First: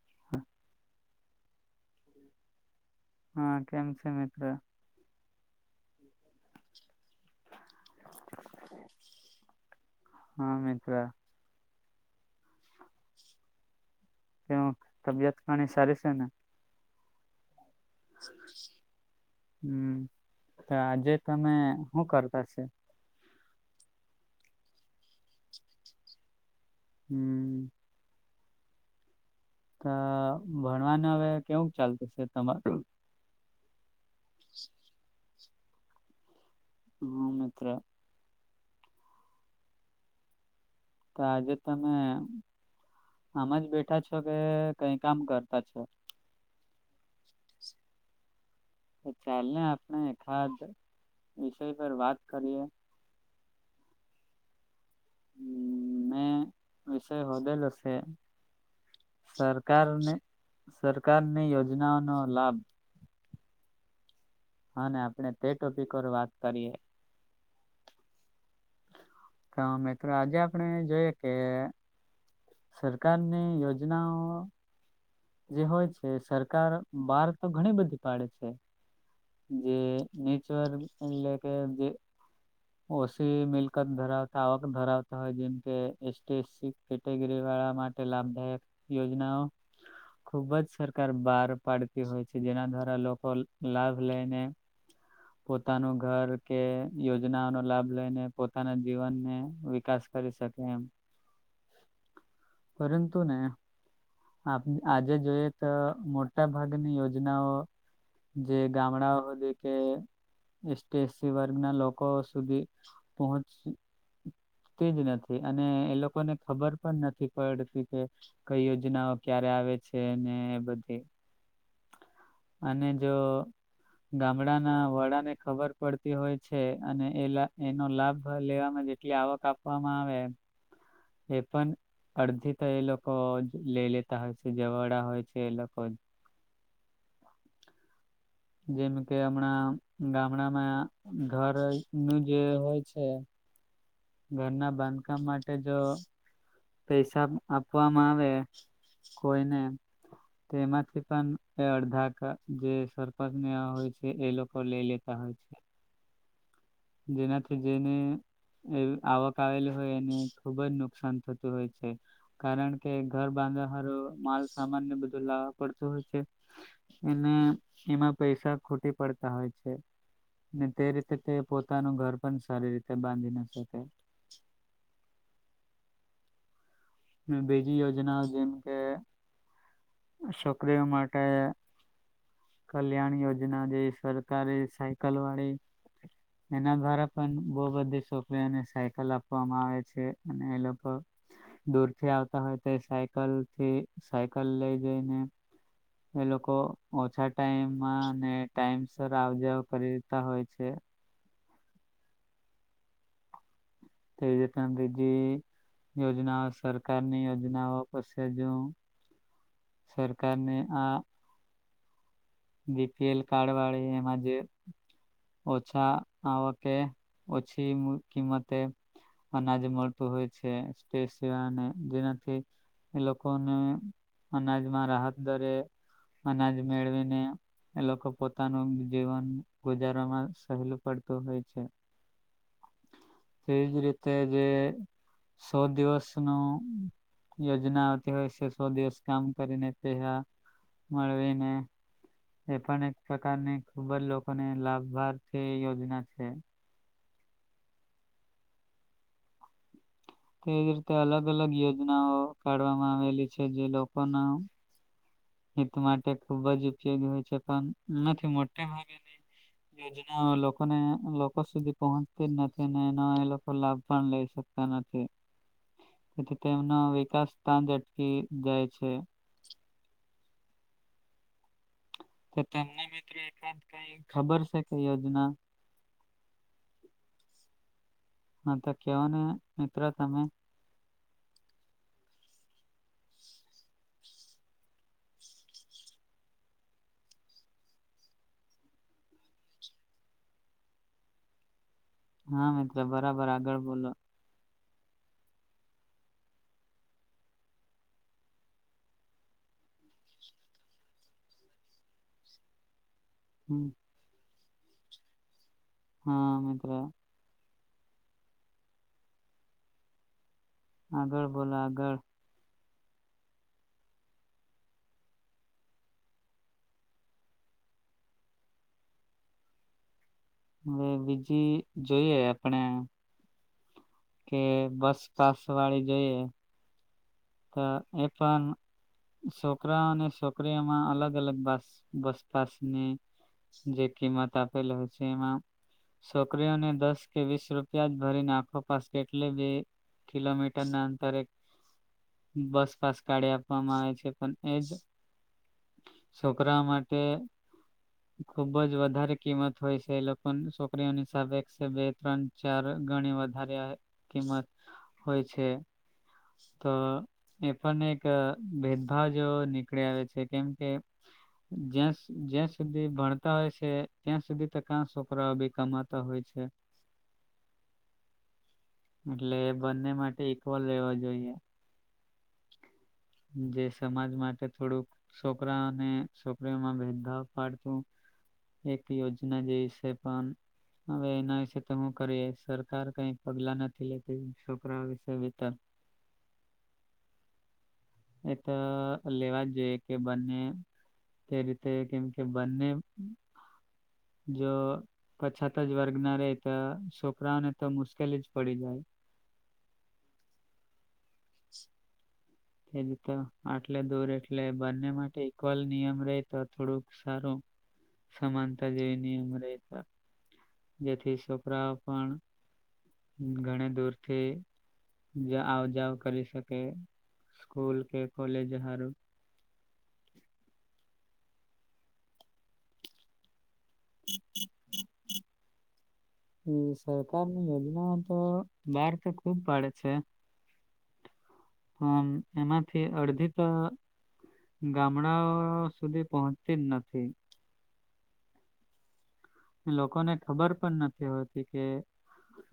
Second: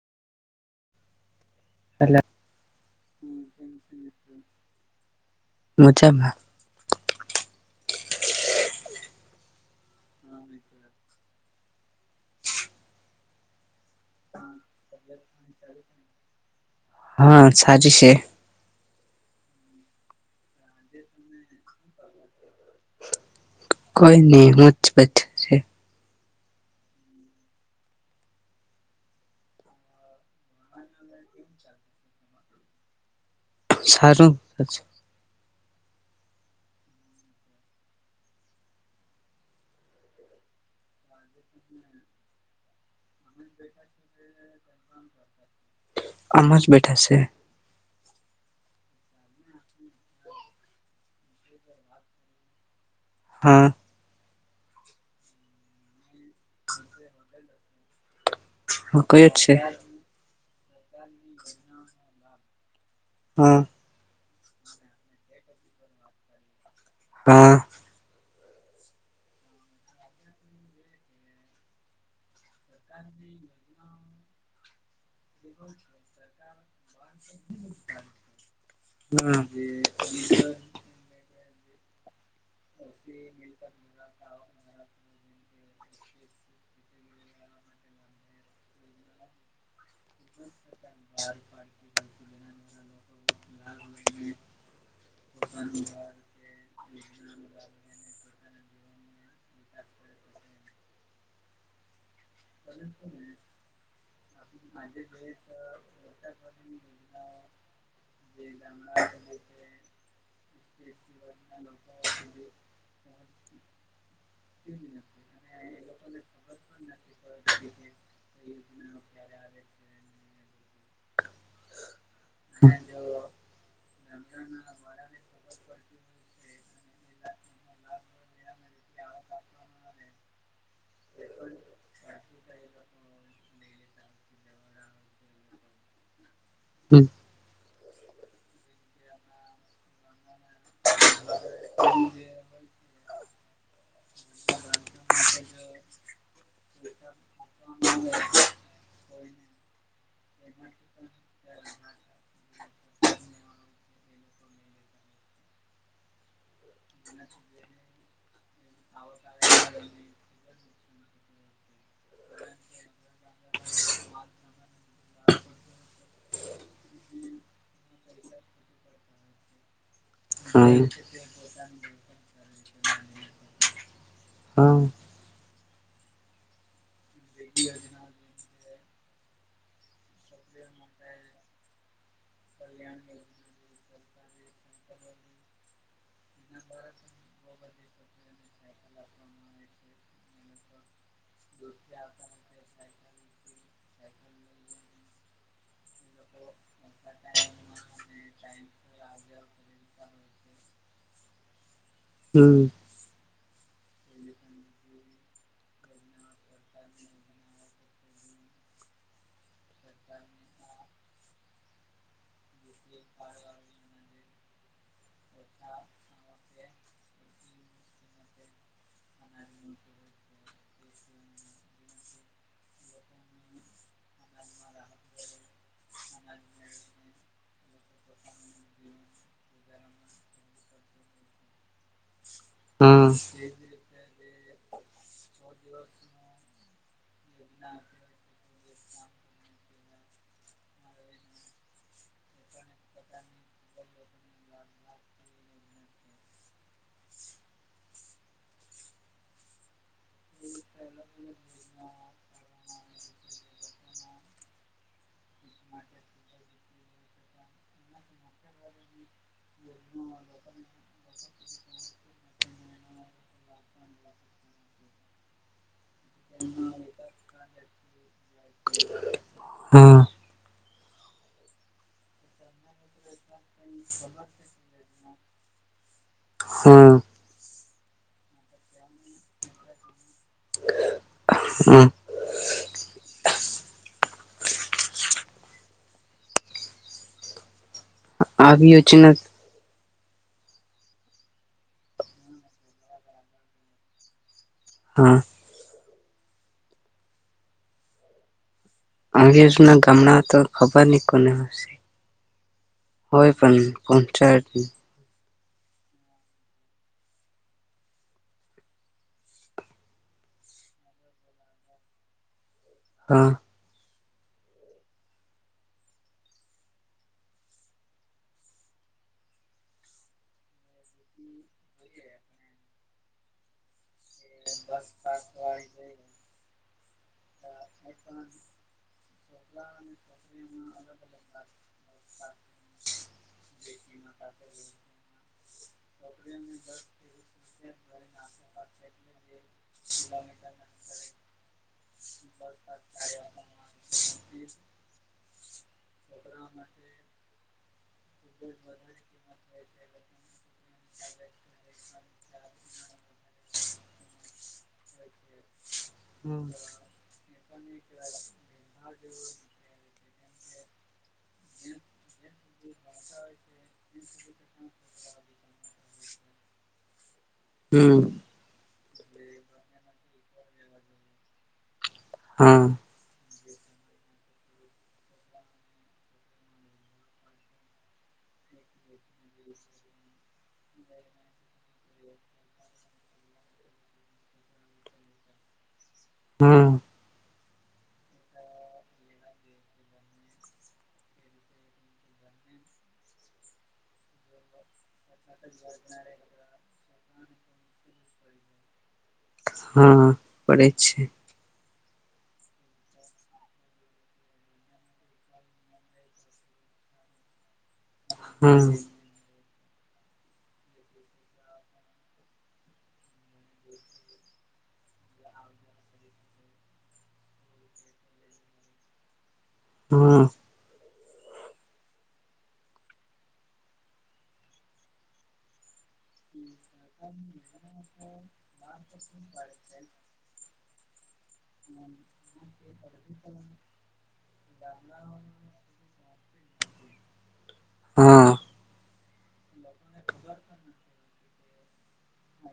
[inaudible] એટલે. હા કેમ છે મિત્ર. મજા મા હા મિત્ર. એ તબિયત ઘણી સારી છે ને. હા સાચી છે હમ્મ ત આજે તમે શું કરતા છ કોઈ નહી હું જ બશે હમ્મ તો ભણવાનું હવે કેવું ચાલતું છે તમારું સારું હ મિત્ર તો આજે તમે આમ જ બેઠા છો કે કઈ કામ કર અમાજ બેઠાશે ચાલ ને આપણે ખાદ વિષય પર વાત કરીએ હા હમ્મ મેં વિષય હોદેલો છે કયો જ છે સરકાર ને સરકારની યોજનાઓનો લાભ હા હા આપણે તે ટોપિક પર વાત કરીએ હા તો મિત્રો આજે આપણે જોઈએ કે સરકાર ની યોજના જેના જે હોય છે સરકાર બહાર તો ઘણી બધી પાડે છે હા જે નેચર એટલે કેેજ જે ઓછી મિલકત ધરાવતા આવક ધરાવતા હોય જેમ કે S T S C category વાળા માટે લાભદાયક યોજનાઓ ખૂબ જ સરકાર બહાર પાડતી હોય છે જેના દ્વારા લોકો લાભ લઈને પોતાનું ઘર કે યોજનાઓનો લાભ લઈને પોતાના જીવનને વિકાસ કરી શકે એમ પરંતુ ને આપ આજે જોઈએ તો મોટા ભાગની યોજનાઓ જે ગામડાઓ સુધી કે એસટી એસસી વર્ગના લોકો સુધી પહોંચતી જ નથી અને એ લોકોને ખબર પણ નથી પડતી કે કઈ યોજનાઓ ક્યારે આવે છે ને બધી અને જો ગામડાના વડાને ખબર પડતી હોય છે અને એ એનો લાભ લેવામાં જેટલી આવક આપવામાં આવે એ પણ અડધી તો એ લોકો લે લેતા હોય છે જવાડા હોય છે એ લોકો હમ જેમ કે હમણાં ગામડામાં. ઘર નું જે હોય છે. ઘરના બાંધકામ માટે જો. પસ. આપવામાં આવે કોઈને. તેમાંથી પણ અડધા જે સરપંચ હોય છે એ લોકો લઈ લેતા હોય છે. જેનાથી જેને આવક આવેલી હોય એને ખુબ જ નુકસાન થતું હોય છે કારણ કે ઘર બાંધહરો માલ સામાનને બધું લાવવા પડતું હોય છે અનેને એમાં પૈસા ખોટી પડતા હોય છે હા તે રીતે તે. પોતાનું ઘર પણ સારી રીતે બાંધી ના શકે. હા. બીજી યોજના જેમ કે. છોકરીઓ માટે કલ્યાણ યોજના જે સરકારી સાયકલ વાળી એના દ્વારા પણ બહ બધી છોકરીઓને સાયકલ આપવામાં આવે છે અને એ લોકો દૂર. આવતા હોય તો સાયકલ થી સાયકલ લઈ જઈને. એ લોકો ઓછા ટાઈમમાં અને ટાઈમસ આવજાવ કરી દેતા હોય છે. હમ. તેવી ર પણ બીજી યોજનાઓ સરકારની યોજનાઓ પસે હજુ સરકારને આ. બીપીએલ કાર્ડ વાળી એમાં જે ઓછા આવકે ઓછી કિંમતે અનાજ મળતું હોય છેપ. વા અને જેનાથી એ લોકોને. અનાજમાં રાહત દરે અનાજ મેળવીને. એ લોકો પોતાનું જીવન ગુજારવામાં સહેલું પડતું હોય છે તેવીજ રીતે. જે. સો દિવસ નું. યોજના આવતી હોય છે. સો દિવસ કામ કરીને પેસા મળવીને. પણ એક પ્રકારની ખૂબ જ લોકોને લાભાર્થી યોજના છે. તેજ રીતે અલગ અલગ યોજનાઓ કાઢવામાં આવેલી છે જે લોકો. પનાવ. હિત માટે ખુબ જ ઉપયોગી હોય છે. [inaudible] મોટે ભાગેની યોજના લોકોને લોકો સુધી પહોંચતી જ નથી એનો એ લોકો લાભ પણ લઈ શકતા નથી તેથી તેમનો વિકાસ સ્થ અટકી જાય છે. હા હા તમને મિત્ર. [inaudible] હા તો કેવ ને મિત્ર તમે. હમ. આવી હ છે. હા મિત્ર બરાબર આગળ બોલો. હા. અંગ્રેજના ગામડા તો ખભરની કોને હશે. હય હમ પણ પહચા. જ. હા મિત્રો. આગળ બોલો આગળ. હા. હવે બીજી જોઈએ આપણે. કે બસ પાસ વાળી જોઈએ. એ પણ છોકરાઓ અને છોકરીઓમાં અલગ અલગસ બસપાસની જે કિંમત આપેલી હોય છે એમાં છોકરીઓને દસ કે વીસ રૂપિયા જ ભરીને આખોપાસ કેટલી બે કિલોમીટર ના અંતરે. બસ પાસ કાઢી આપવામાં આવે છે પણ એજ છોકરાઓ માટે ખુબ જ વધારે કિંમત હોય છે એ લોકો છોકરીઓનીિ સાબ બે ત્રણ ચાર ગણી વધારે કિંમત હોય છે. તો. એ પણ એક ભેદભાવ જો નીકળી આવે છે કેમ કે. જ્યાં જ્યાં સુધી ભણતા હોય છે ત્યાં સુધી તો ક છોકરા બી કમાતા હોય છે. હમ. એટલે બંને માટે ઈક્વલ રહેેવા જોઈએ. હા. જે સમાજ માટે થોડુંક છોકરા અને છોકરીઓમાં ભેદભાવ પાડતું એક યોજના જે વિશે પણ હવે એના વિશે તો હું કરીએ સરકાર કઈ પગલા નથી લેતી છોકરાઓ વિશે વિતર. હમ. એ તો લેવા જ જોઈએ કે બંને તે રીતે કેમ કે બંને જો. પછાત જ વર્ગ ના રેતા શો. છોકરાઓને તો મુશ્કેલી જ પડી જાય. હા પડે છે. તે જ તો આટલે દૂર એટલે બંને માટે ઈક્વલ નિયમ ર તો થોડુંક સારું. સમાનતા હમ જેવી નની અમ ર. જેથી છોકરાઓ પણ ઘણી દૂરથી આવજાવ કરી શકે. સ્સ્કૂલ કે કોલેજ હાર. હા. હમ. એ સ સરકાર ન યોજના. તો. બહાર તો ખૂબ પાડે છે. પણ એમાંથી અડધી તો ગામડાઓ સુધી. પહોંચતી નથી. હા. લોકોને ખબર પણ નથી હોતી કે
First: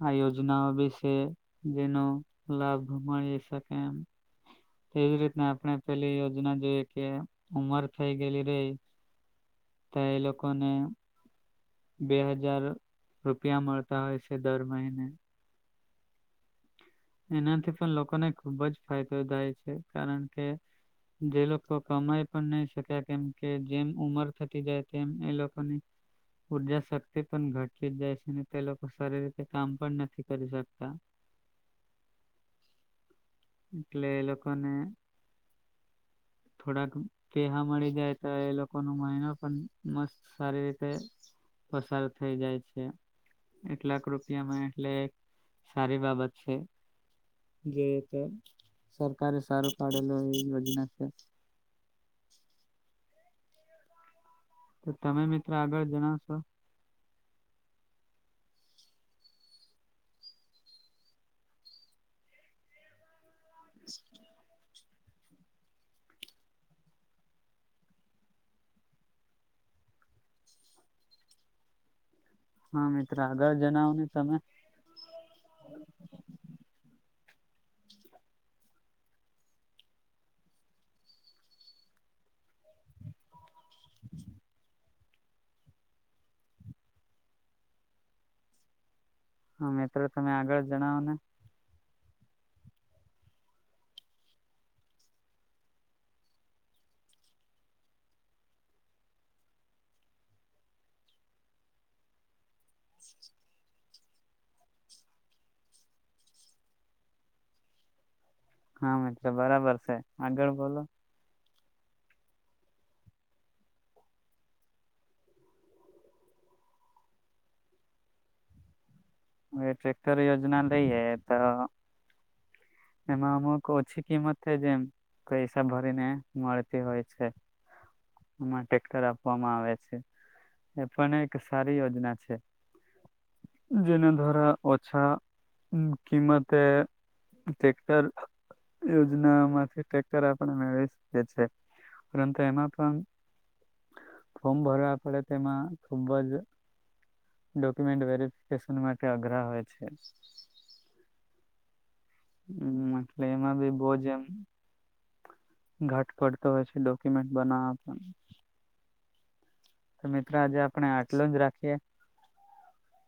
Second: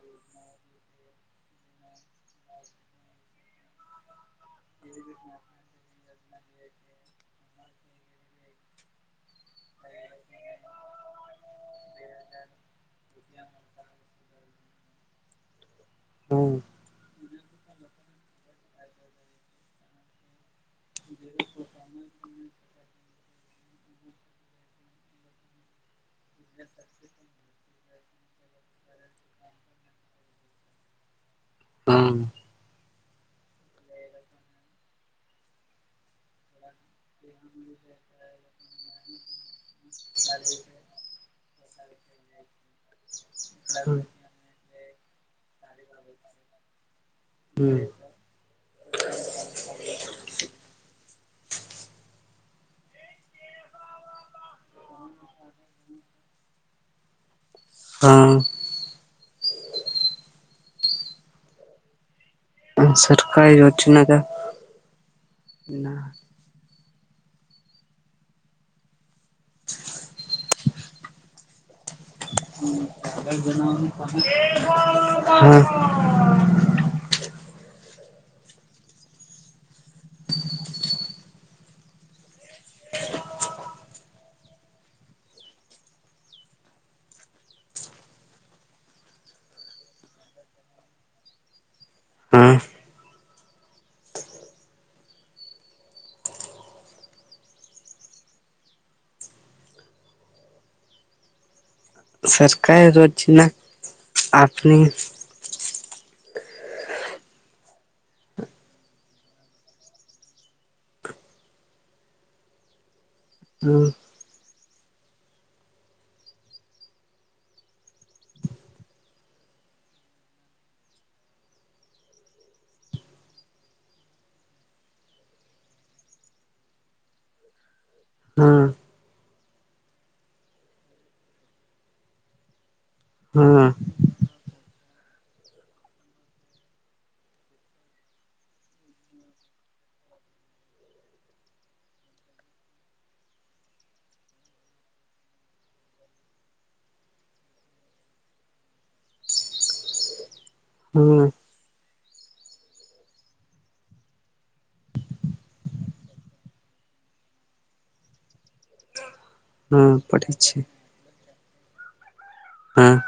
આ યોજનાઓ વિશે જેનો લાભ મળી શકે એમ. એજ રીતના આપણે પેલી યોજના જોઈએ કે, ઉમર થઈ ગયેલી રહી તો એ લોકોને બે હજાર રૂપિયા મળતા હોય છે દર મહિને હમ્મ એનાથી પણ લોકોને ખુબ જ ફાયદો થાય છે. કારણ કે જે લોકો કમાય પણ નહી શક્યા કેમ કે જેમ ઉમર થતી જાય તેમ લોકોને ઉર્જા શક્તિ પણ ઘટી જ જાય છે. અને તે લોકો સારી રીતે કામ પણ નથી કરી શકતા. હમ્મ એટલે એ લોકોને થોડાક પેહા મળી જાય, તો એ લોકો નુ મહિનો પણ મસ્ત સારી રીતે પસાર થઈ જાય છે. એકલાક રૂપિયામાં એટલે સારી બાબત છે. જે સરકારે સારું કાઢેલું એ યોજના [inaudible] તો તમે મિત તો આગળ જણા છો. હા. [unintelligible] કઈ [unintelligible] ના [inaudible] હા મિત્ર આગળ જણાવો ને તમે [unintelligible] [inaudible] હા, મિત્રો તમે આગળ જણાવો ને હા સરકારે રોજના આપની હા મિત્ર બરાબર છે. આગળ બોલો હમ્મ ટ્રેક્ટર યોજના લઈએ તો એમાં અમુક ઓછી કિંમત થઇ ગઈ છે. જેમ પૈસા ભરીને મળતી હોય છે. એમાં હમ ટ્રેક્ટર આપવામાં આવે છે. એ પણ એક સારી યોજના છે. હા જેના દ્વારા ઓછા કિંમતે તેક્ટર યોજના માંથી તેક્ટર આપણે મેળવી શકી છે. પરંતુ એમાં પણ ફોર્મ ભરવા પડે તેમાં ખુબ જ ડોક્યુમેન્ટ વેરફિકેશન માટે તે આગ્રહવે છે. હમ્મ હમ્મ, એટલે એમાં બી બહજ એમ ઘાટ પડતો હોય છે. ડોક્યુમેન્ટ બનાવવા પણ હમ તો પડે મિત્રો આજે છે આપણે આટલું જ રાખીએ. હા.